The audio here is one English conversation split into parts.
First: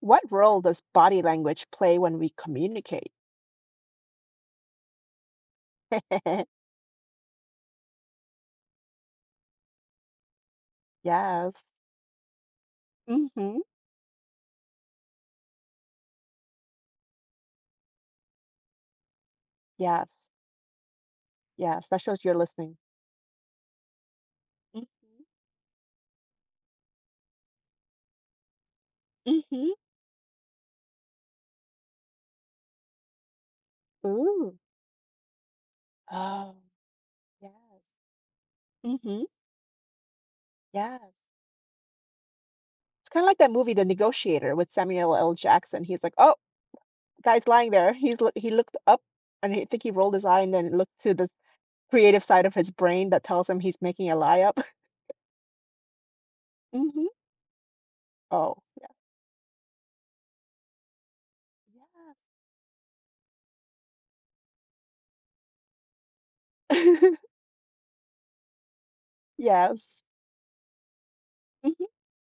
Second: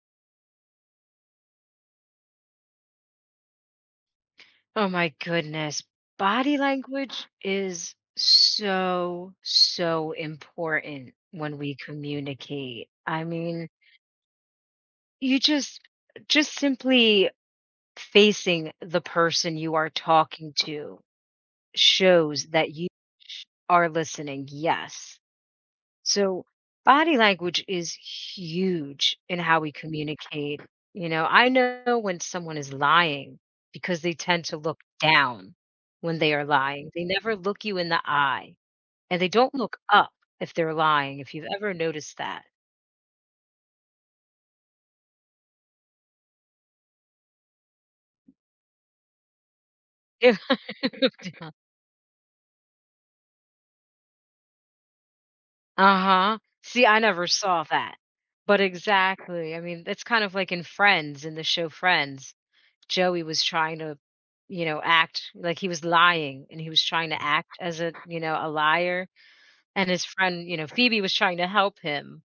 What role does body language play when we communicate? Oh my goodness. Body language is so, so important when Yes. we communicate. I Mhm. mean, you just simply facing the person you are Yes. talking to Yes, that shows you're shows that listening. you are listening. Yes. Mhm. So, body language is huge in how we Mhm. communicate. You know, I know when someone is lying because they tend to Ooh. look down when they are Oh, lying. They never look you yes. in the eye and Mhm. they don't look up if they're Yes. lying, if you've ever noticed that. It's kinda like that movie, The Negotiator, with Samuel L. Jackson. He's like, "Oh, guy's lying there." He's loo he looked up, and I think he rolled his eye and then looked to the creative side of his brain that tells him he's making a lie up. Uh huh. See, I Mhm. never saw that. Oh, But yeah. exactly. I mean, it's kind of like in Friends, in the show Friends. Joey was trying to, act like he was lying and he was Yes. trying to act as a liar. And Yes. his friend, Phoebe was trying to help Mhm. him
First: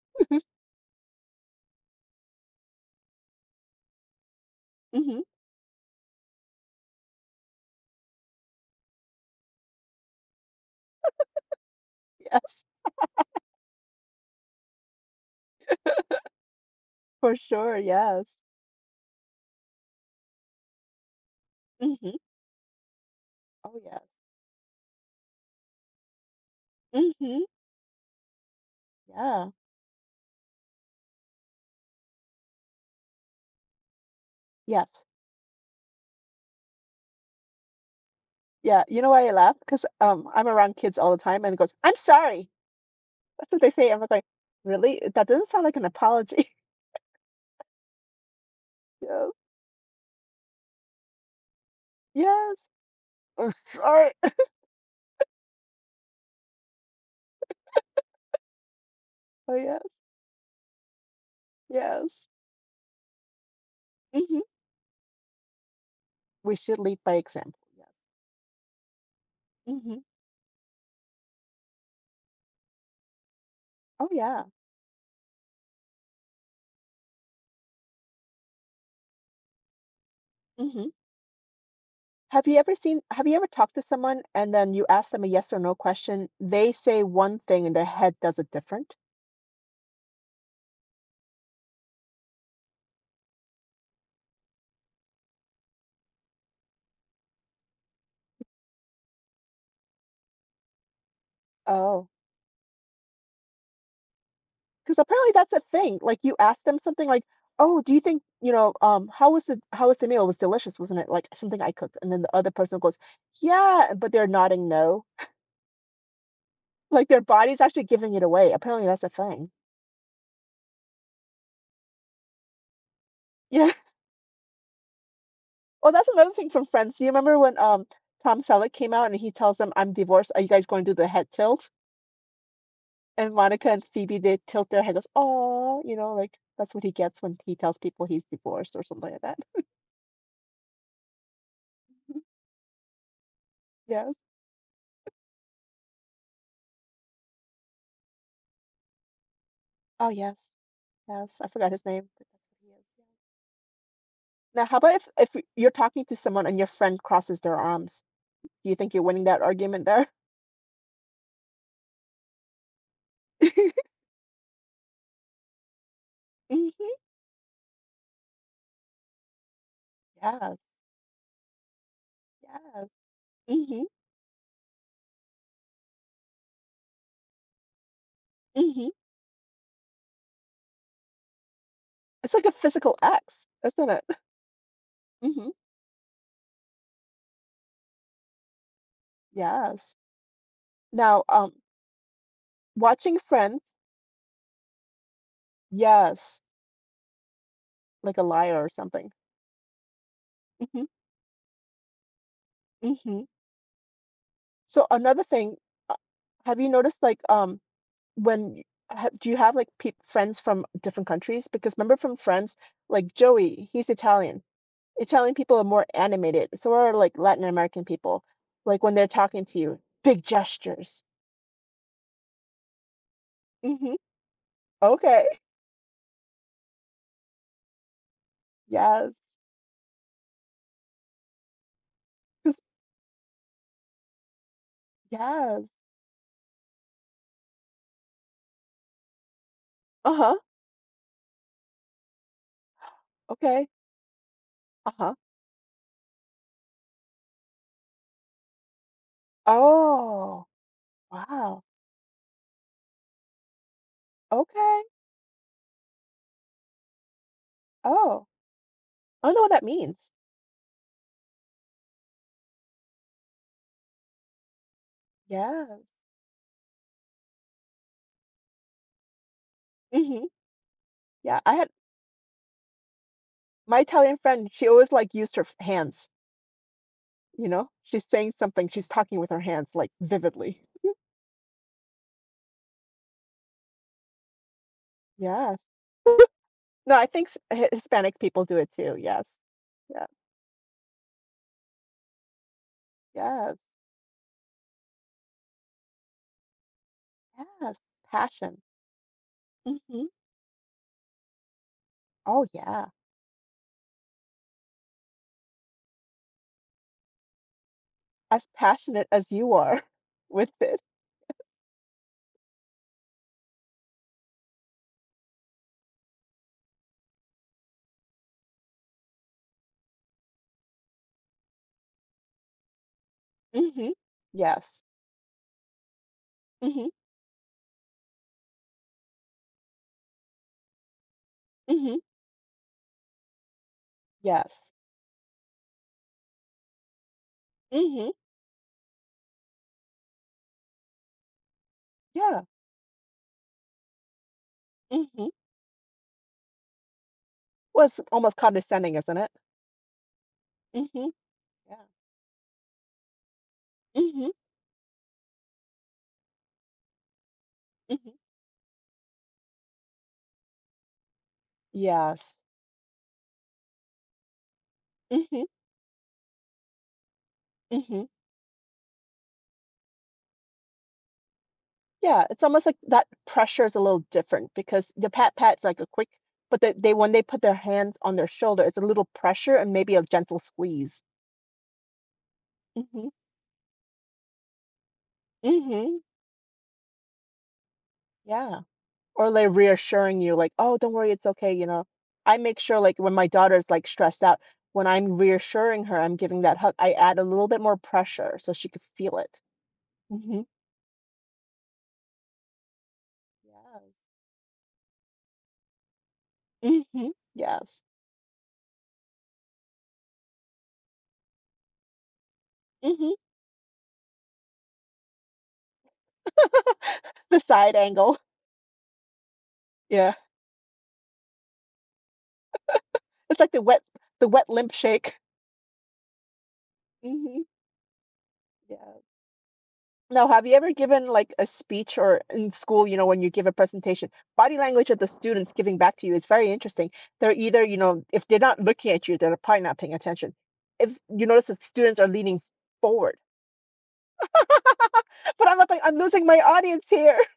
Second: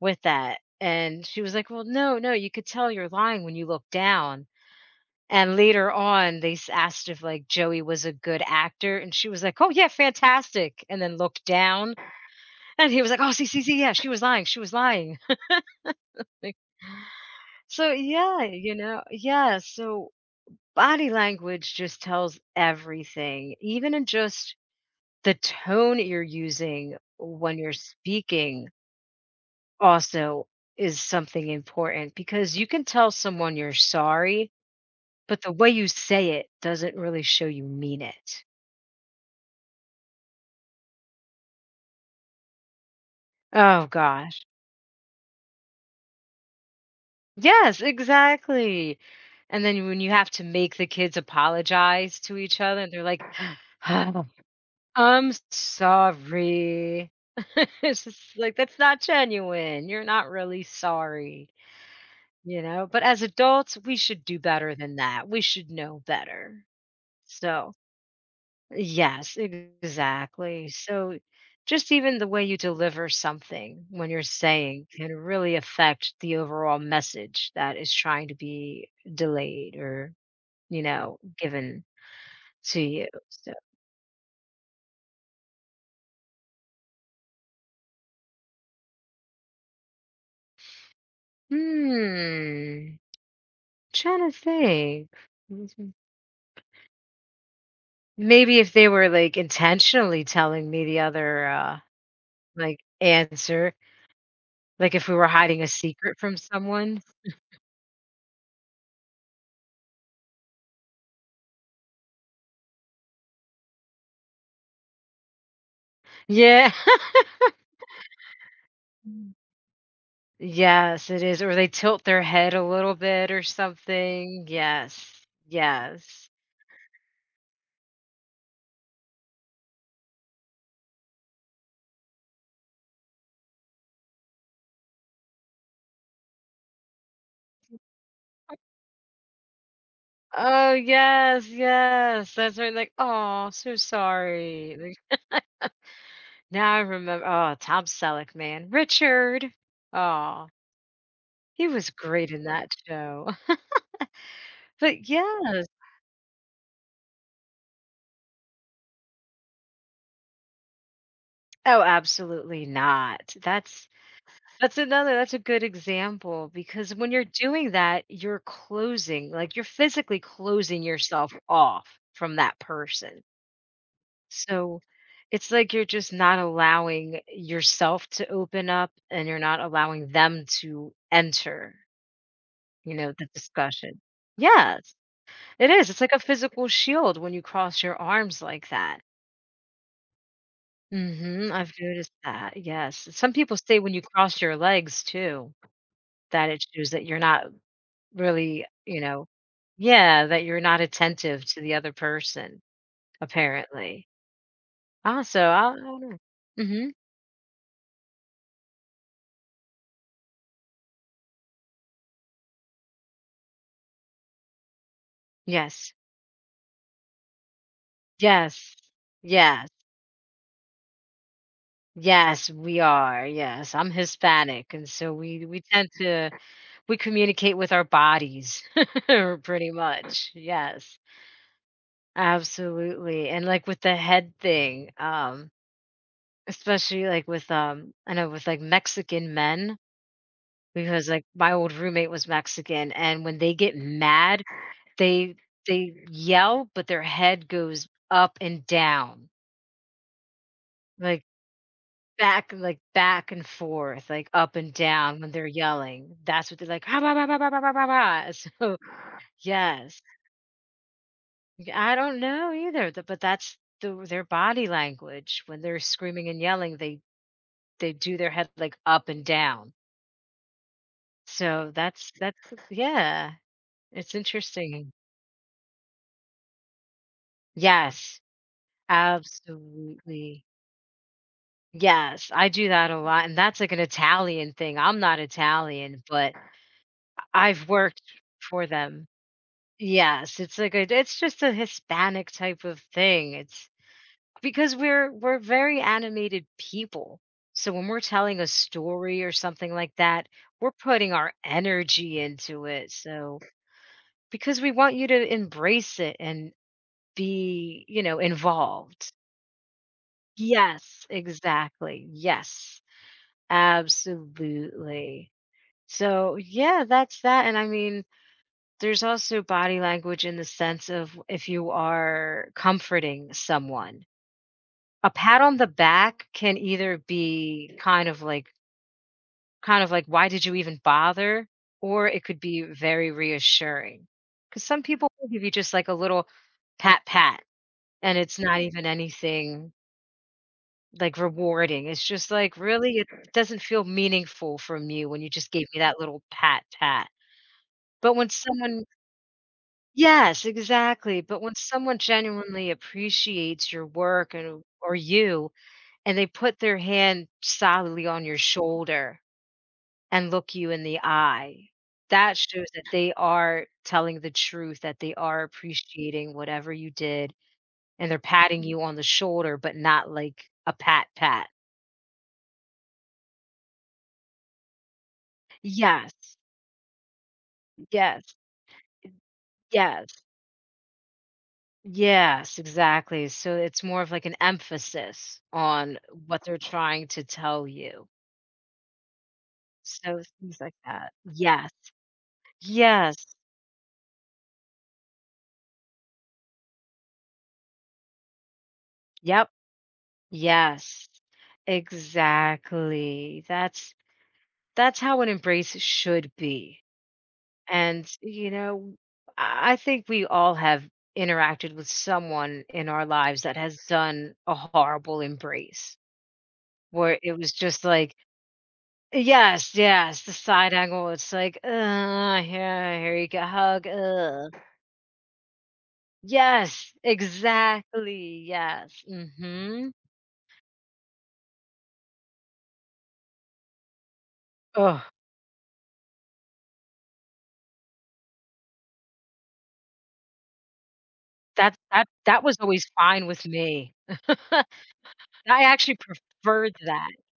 with Mhm. that. And she was like, "Well, no, no, you could tell you're lying when you look down." Mhm. And later on, they asked if like Joey was a good actor. And she was like, "Oh, yeah, fantastic." And then looked down. Yes, And he was like, "Oh, see, see, see, yeah, she was lying. She was lying." Like, for sure. so, Yes. Yeah. So, body language just Mhm. tells everything, Oh, even yes. in just the tone you're using Mhm. when you're speaking, Yeah. also is something important because you can tell someone you're sorry, Yes. but the way you say it doesn't really show you mean it. Yeah. You know why I laugh? Because I'm around kids all the time, and it goes, "I'm sorry." That's what they Oh say. I'm like, gosh. really? That doesn't sound like an apology. Yes, exactly. Yes. And then when you have to make the kids apologize to Yes. each other, and they're like, I'm sorry. I'm sorry. It's just like, that's not Oh, yes. genuine. You're not really sorry, Yes. you know? But as adults, we should do Mhm. better than that. We should know We better. should lead by example. So, Yes. yes, Mhm. exactly. So, just even the way you deliver something Oh, when you're yeah. saying can really affect the overall message that is trying to be delayed or, you Mhm. know, given Have you ever to seen? you. Have you ever So. talked to someone and then you ask them a yes or no question? They say one thing, and their head does it different. hmm. Trying to think. Mhm. Maybe if they were, like, intentionally telling me the other, Oh. like, answer, like, 'Cause if we were apparently that's a hiding a thing, secret like, from you ask them someone. something like, "Oh, do you think" "How was the meal? It was delicious, wasn't it?" Like, something I cooked, and then the other person goes, "Yeah," but they're nodding no. Yeah. Like, their body's actually giving it away, apparently that's a Mm. thing. Yes, it is, or they tilt their head a little bit or Yeah. something. Yes, Well, that's yes. another thing from Friends. Do you remember when, Tom Selleck came out and he tells them, "I'm divorced, are you guys going to do the head tilt?" And Monica and Phoebe, they tilt their head, goes, "Aw," you know, like, that's what he gets when he tells people he's divorced or something like that. Oh, yes, yes, that's right, like, oh, so Yes. sorry." Like, now I remember oh, Tom Selleck, man. Richard. Oh, yes. Oh, Yes, I he forgot his was name, but great in that's what he that is. Yeah. show. Now, how about But if yes. you're talking to someone and your friend crosses their arms? Do you think you're winning that argument there? Oh, absolutely not. That's a good example because Hmm. when you're doing that, you're closing, like you're physically Yes. closing yourself off from that Yes. person. Hmm. So it's like you're just not allowing yourself to open up Hmm. and you're not allowing them to enter, It's like a you physical know, the X, isn't discussion. it? Yes, Hmm. it is. It's like a physical shield when you cross your arms like that. Yes. Now, Mm-hmm. I've noticed that. Yes. watching Some people Friends, say when you cross your legs too. yes, That it shows that you're not like a liar really, or you something. know Yeah, that you're not Hmm. attentive to the other person, Hmm. apparently. So another Also, thing, I uh, don't know. have you Mhm. noticed like when y ha do you have, like, peop friends from different countries? Because remember from Friends, like, Joey, he's Italian. Italian people are more Yes. animated, so are, like, Latin American people. Yes. Like, when they're talking to Yes. you, big gestures. Yes, we are, yes. I'm Mhm. Hispanic, and so Okay. We tend to we communicate with our bodies Yes. pretty much, yes. 'Cause Absolutely, and, like, with the head thing, yes. especially, like, with, I know with, like, Mexican men. Uh-huh. Because, like, my old roommate was Mexican, and when they Okay. get mad, Uh-huh. they they yell, but their head goes up and down, Oh, like, wow. back and forth, like, up and Okay. down when they're yelling. That's what they're like, "Ah, bah, bah, bah, bah, bah, bah, bah, Oh, bah." So, I don't know what that yes. means. I don't know either, th but that's their body language. When they're Yes. screaming and yelling, they do their head, like, up and down. Mhm. Yeah, I had So that's yeah, my it's Italian friend, she interesting. always, like, used her f hands. You know, she's Yes. saying something, she's talking with her hands, like, Absolutely. vividly. Yes, I do that a lot, and that's like an Italian thing. I'm not Yes. Italian, but No, I think s Hi I've worked Hispanic people do for it too, them. yes. Yes, Yes, it's like a it's just a Hispanic type of thing. yes, It's because we're very animated people. So yes, when we're telling a passion. story or something like Mhm. that, we're putting our energy Oh, into yeah. it. So because we want you to embrace it and be, As passionate involved. as you are with it. Yes, exactly. Yes. Absolutely. So, yeah, that's that. And I mean, there's also body language in the sense of if you are comforting Mhm. someone, Yes. a pat on the back can Mhm, either be kind of like, why did you even bother? mhm, Or it could be very reassuring. Because yes. some people will give you just like a little pat, pat, Mhm, and it's not even anything like, rewarding, it's just, yeah, like, really it doesn't feel meaningful from you when you mhm. just gave me that little pat, pat. Well, it's But when almost someone condescending, isn't it? Yes, Mhm, exactly, but when yeah. someone genuinely appreciates your Mhm, work and or you, and they put their hand solidly mhm. on your shoulder and look you in the eye, Yes. that shows that they are telling the truth, that they are Mhm, appreciating whatever you did, mhm. and they're patting you on the shoulder, but not like a pat, pat. Yeah, it's almost like that pressure is a little different because the pat pat's like a quick, Yes, but they when they put their hands on their yes. shoulder, it's a little pressure and maybe a Yes. gentle squeeze. Yes, Hmm. exactly. So it's more of like an emphasis on Hmm. what they're trying to tell you. Yeah. Or they're reassuring So you, like, things like oh, don't worry, that. it's okay, you Yes. know. I make sure like when my Yes. daughter's like stressed out, when I'm reassuring her, I'm giving that hug, I add a little bit more pressure so she could feel it. Yep. Hmm. Yes. Exactly. Yes. That's how an embrace should be. Hmm. Yes. And you know, I think we all have interacted with someone in our Hmm. lives that has done a horrible embrace where it The was side just like angle. Yes, Yeah. yes, the side angle, it's like, yeah, here you go, It's like hug, the wet ugh." limp shake. Yes, Hmm. exactly, Yeah. yes, mhm. Now, have you ever given like a speech or in school, you know, when you give a presentation, body language of Oh, the students giving back to you is very interesting. They're either, you know, if they're not looking at you, they're probably not paying attention. If you notice that that students that are leaning that was always forward, fine with me. I but I'm not like, actually I'm losing my preferred audience that. here.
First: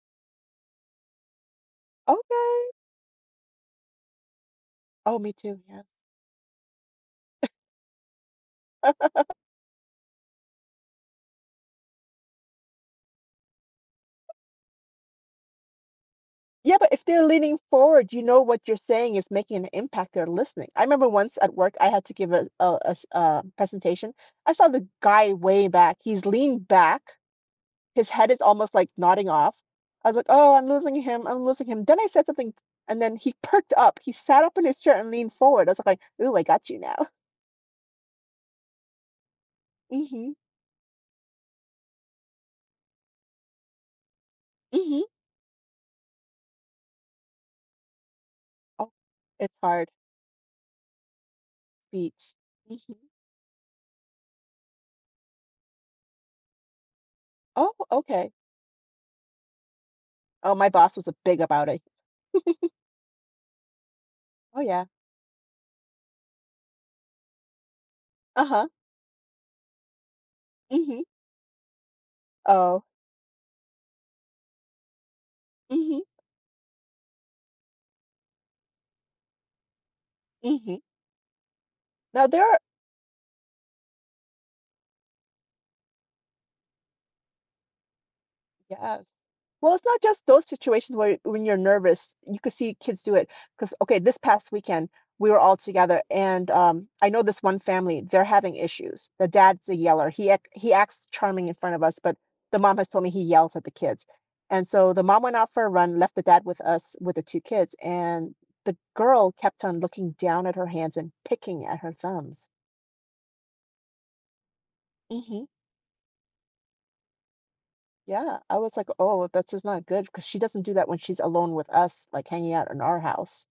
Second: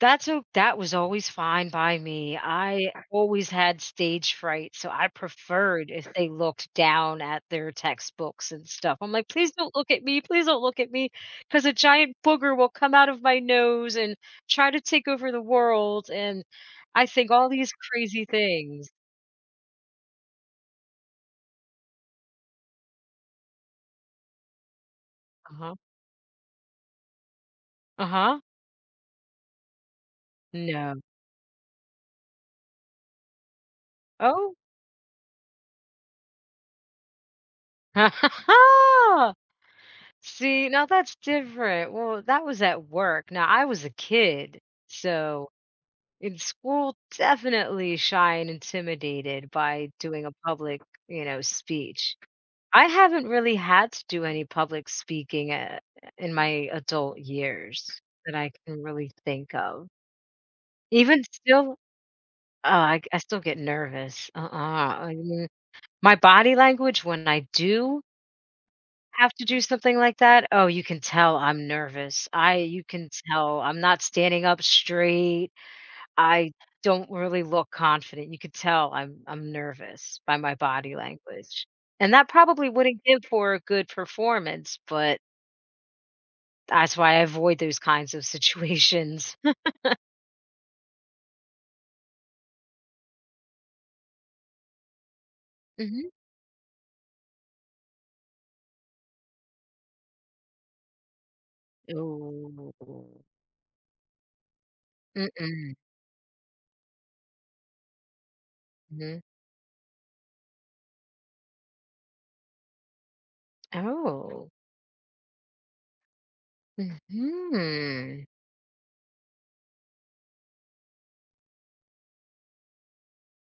That was always fine by me. Okay. I always had stage fright, so I Oh, me too. Yeah. preferred if they looked down at their textbooks and stuff. I'm like, "Please don't look at me, please don't look at me, because a giant booger will come out of my nose and try to take over the world," and Yeah, but if I they're think all leaning these forward, you crazy know what you're things. saying is making an impact. They're listening. I remember once at work, I had to give a a presentation. I saw the guy way Uh-huh. back. He's leaned back. His head Uh-huh. is almost, like, nodding off. I was like, "Oh, I'm losing No. him, I'm losing him." Then I said something, and then he perked up. He sat Oh. up in his chair and leaned forward. I was like, "Ooh, I got you now." Mhm, See, now that's different. Well, that was at work. Now I was a kid, mhm. so in school, definitely shy and Oh, intimidated it's hard. by doing a public, speech. Speech. I Mhm. haven't really had to do any public speaking in my adult Oh, years okay. that I can really think of. Oh, my boss was, a Even big about still, it. I still get nervous. Uh-uh. "Oh, yeah. I mean, my body language when I do Uh-huh. have to do something like that, oh, you can Mhm. tell I'm nervous. I you Oh. can tell I'm not standing up straight. Mhm, I don't really look confident. You could tell I'm nervous by my mhm. body language. And Now that there. probably wouldn't give for a good performance, but that's why I avoid those kinds of Yes. situations. Well, it's not just those situations where when you're nervous, you could see kids do it. Because, okay, this past weekend, we were all together, Mhm. and I know this one family, they're having issues. The dad's a yeller. He acts charming in front of us, but the Ooh. mom has told me he yells at the kids. And so the mom went out for a Mm-mm. run, left the dad with us with the two kids, and the Mhm. girl kept on looking down at her hands and picking at her thumbs. Oh. Mhm. Yeah, I was like, "Oh, this is not good because she doesn't do that when she's alone with us, like, hanging out in our house.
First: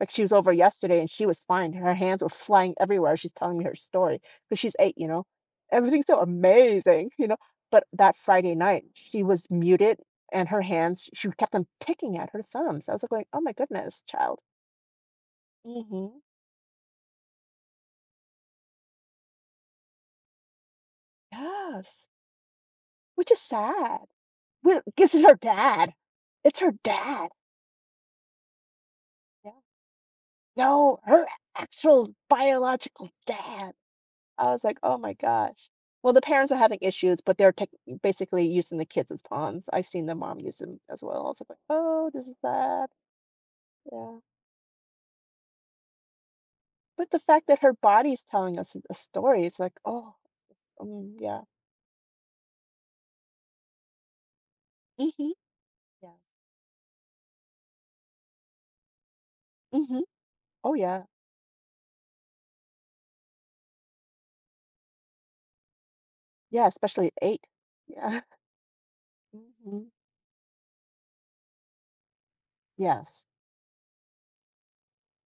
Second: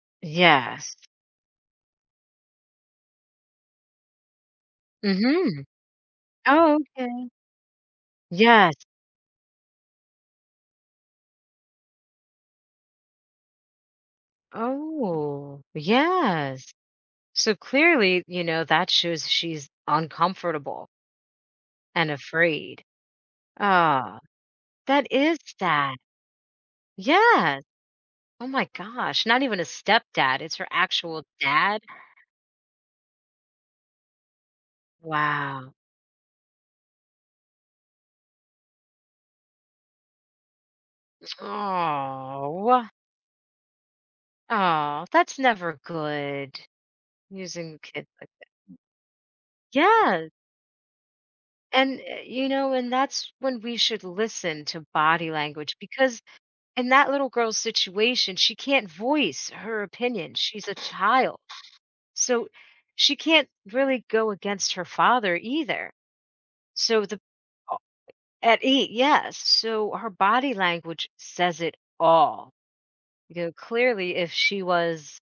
Like, she was over Yes. yesterday, and she was fine, her hands were flying everywhere she's telling me her story, 'cause she's 8, you know? Mhm. Everything's so Oh, amazing, you okay. know? But that Friday night, Yes. she was muted, and her hands she kept on picking at her thumbs. I was, like, going, "Oh my goodness, child." Oh, Mhm. yes. So clearly, that shows she's uncomfortable Yes. and afraid. Which is sad. Ah. Well, That 'cause it's her is dad. sad. It's her dad. Yes. Oh my gosh. Not even a stepdad. It's her No, actual her dad. actual biological dad. I was like, "Oh my gosh." Wow. Well, the parents are having issues, but they're tech basically using the kids as pawns. I've seen the mom use them as well. I was like, "Oh, this is Oh. sad." Yeah. Oh, that's never good But the fact that her using kids body's like that. telling us a story is like, oh, Yes. it's just- yeah. And that's when we should listen to body Mhm. language Yeah. because in that little girl's situation, she can't voice her Mhm. opinion. She's Oh, a yeah. child. So she can't really go against her father either. Yeah, So especially at the 8. Yeah. At 8, yes. Mhm. So her body language says it all. Yes. You know, clearly, if she was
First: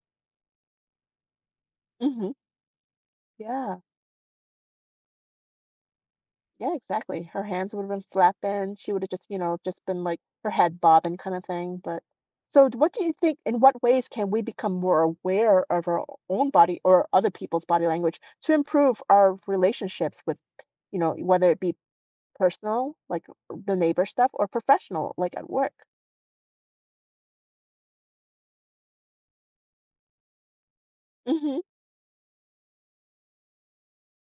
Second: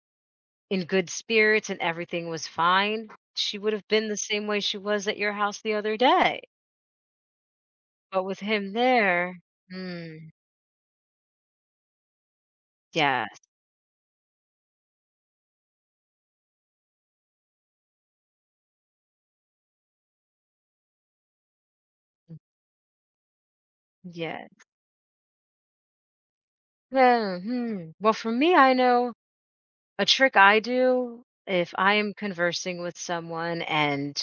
in good spirits and everything Mhm. was fine, she would Yeah. have been the same way she was at your house the other day. Yeah, exactly. Her hands would have been But with him flapping. She would have just, you there, know, just been like mm, her head bobbing kind of thing. But so, what do you think? yes, In what ways can we become more aware of our own body or other people's body language to improve our relationships with, you know, whether it be personal, like the neighbor stuff, yes. or professional, like at work? Mhm. Well, for me, I know a trick I do Mm-hmm. if I am conversing with someone and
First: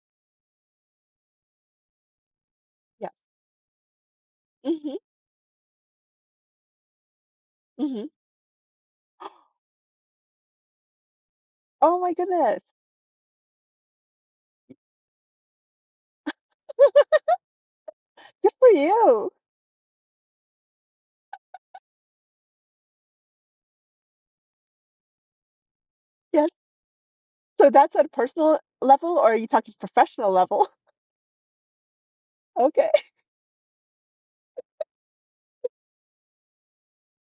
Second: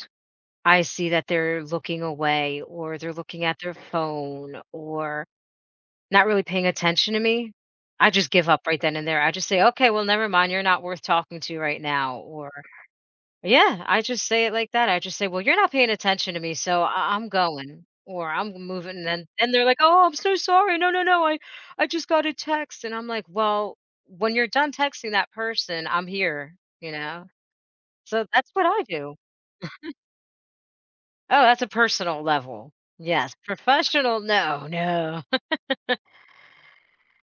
I see that they're looking away or they're Yes. looking at their phone Mm-hmm. or not really paying attention to me, Mm-hmm. I just give up right then and there. I just say, "Okay, well, never mind. You're not worth talking to right Oh my now." Or goodness. yeah, I just say it like that. I just say, "Well, you're not paying attention to me, so I'm going." Or I'm Good for moving, and then you. and they're like, "Oh, I'm so sorry. No, no, no. I just got a text," and I'm like, "Well, when you're done texting that person, I'm Yes. here." You know, So that's at a so that's personal what I do. level, or are you talking professional level? Oh, that's a personal level. Okay. Yes, professional. No, no.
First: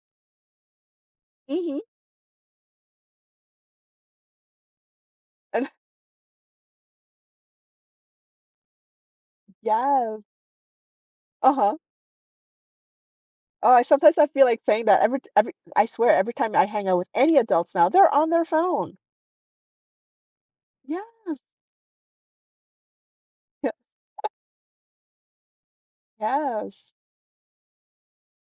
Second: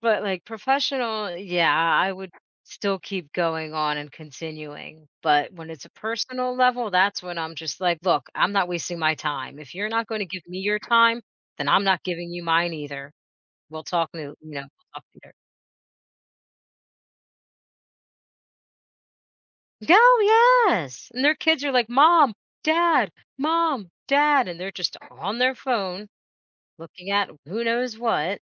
But, like, professional, yeah, Mm-hmm. I would still keep going on and continuing, but when it's a personal level, that's when I'm just like, "Look, I'm not wasting my time. If you're not Yes. gonna give me your time, then Uh-huh. I'm not giving you mine either. Oh, I We'll talk sometimes to you I feel know, like saying we'll that talk every later." every I swear every time I hang out with any adults now, they're on their phone. No, Yes. yes, and their kids are like, "Mom, Dad, ye- Mom, Dad," and they're just on their phone Yes. looking at who knows what,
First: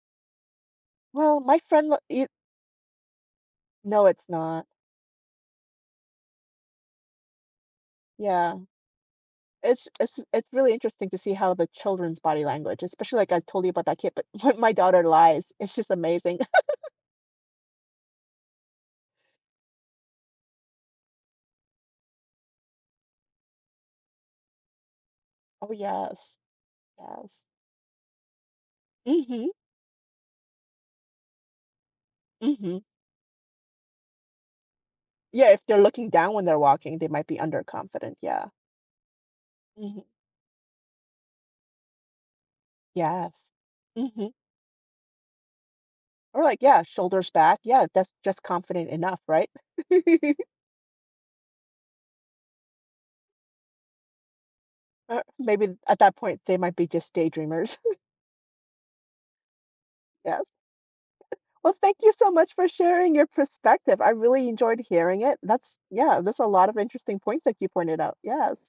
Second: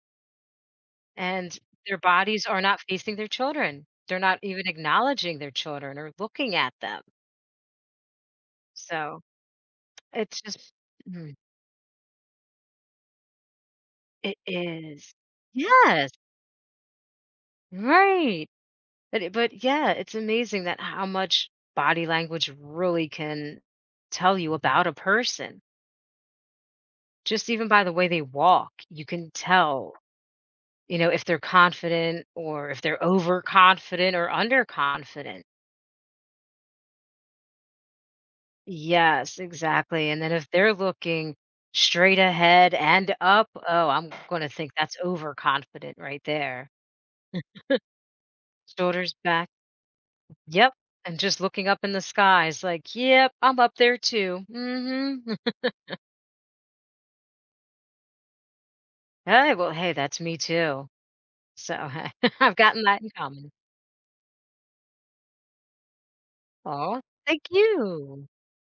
Well, and my friend their lo- it, bodies are not facing their children. no, They're it's not not. even acknowledging their children or looking at them. Yeah. So, It's it's it's it's really just. interesting to see Mhm. how the children's body language, especially like I told you about that kid, but It when my daughter is. lies, it's just Yes, amazing. right. But, yeah, it's amazing that how much body language really can tell you about a person. Oh, yes. Yes. Just even by the way they walk, you can Mhm. tell, if they're confident or Mhm. if they're overconfident or underconfident. Yeah, if they're looking down when they're walking, they might be underconfident. Yeah. Yes, Mhm. exactly, and then if they're looking straight ahead and up, Yes. oh, I'm Mhm. gonna think that's overconfident right Or like, there. yeah, shoulders back. Yeah, that's just confident Shoulders enough, back. right? Yep. And just looking up in the skies, like, yep, I'm up there too. Or Mm-hmm. maybe at that point, they might be just daydreamers. Hey, well, hey, that's me Yes. too. Well, So thank you so much I've for gotten that in sharing your common. perspective. I really enjoyed hearing it. That's, yeah, there's a lot of Oh, interesting thank points that you pointed out. you. Yes.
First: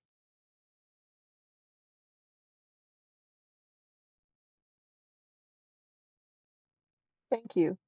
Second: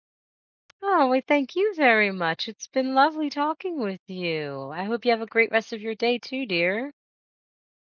Oh, well, thank you very much. It's been lovely talking with you. I hope you have a great rest of your day too, dear. Thank you.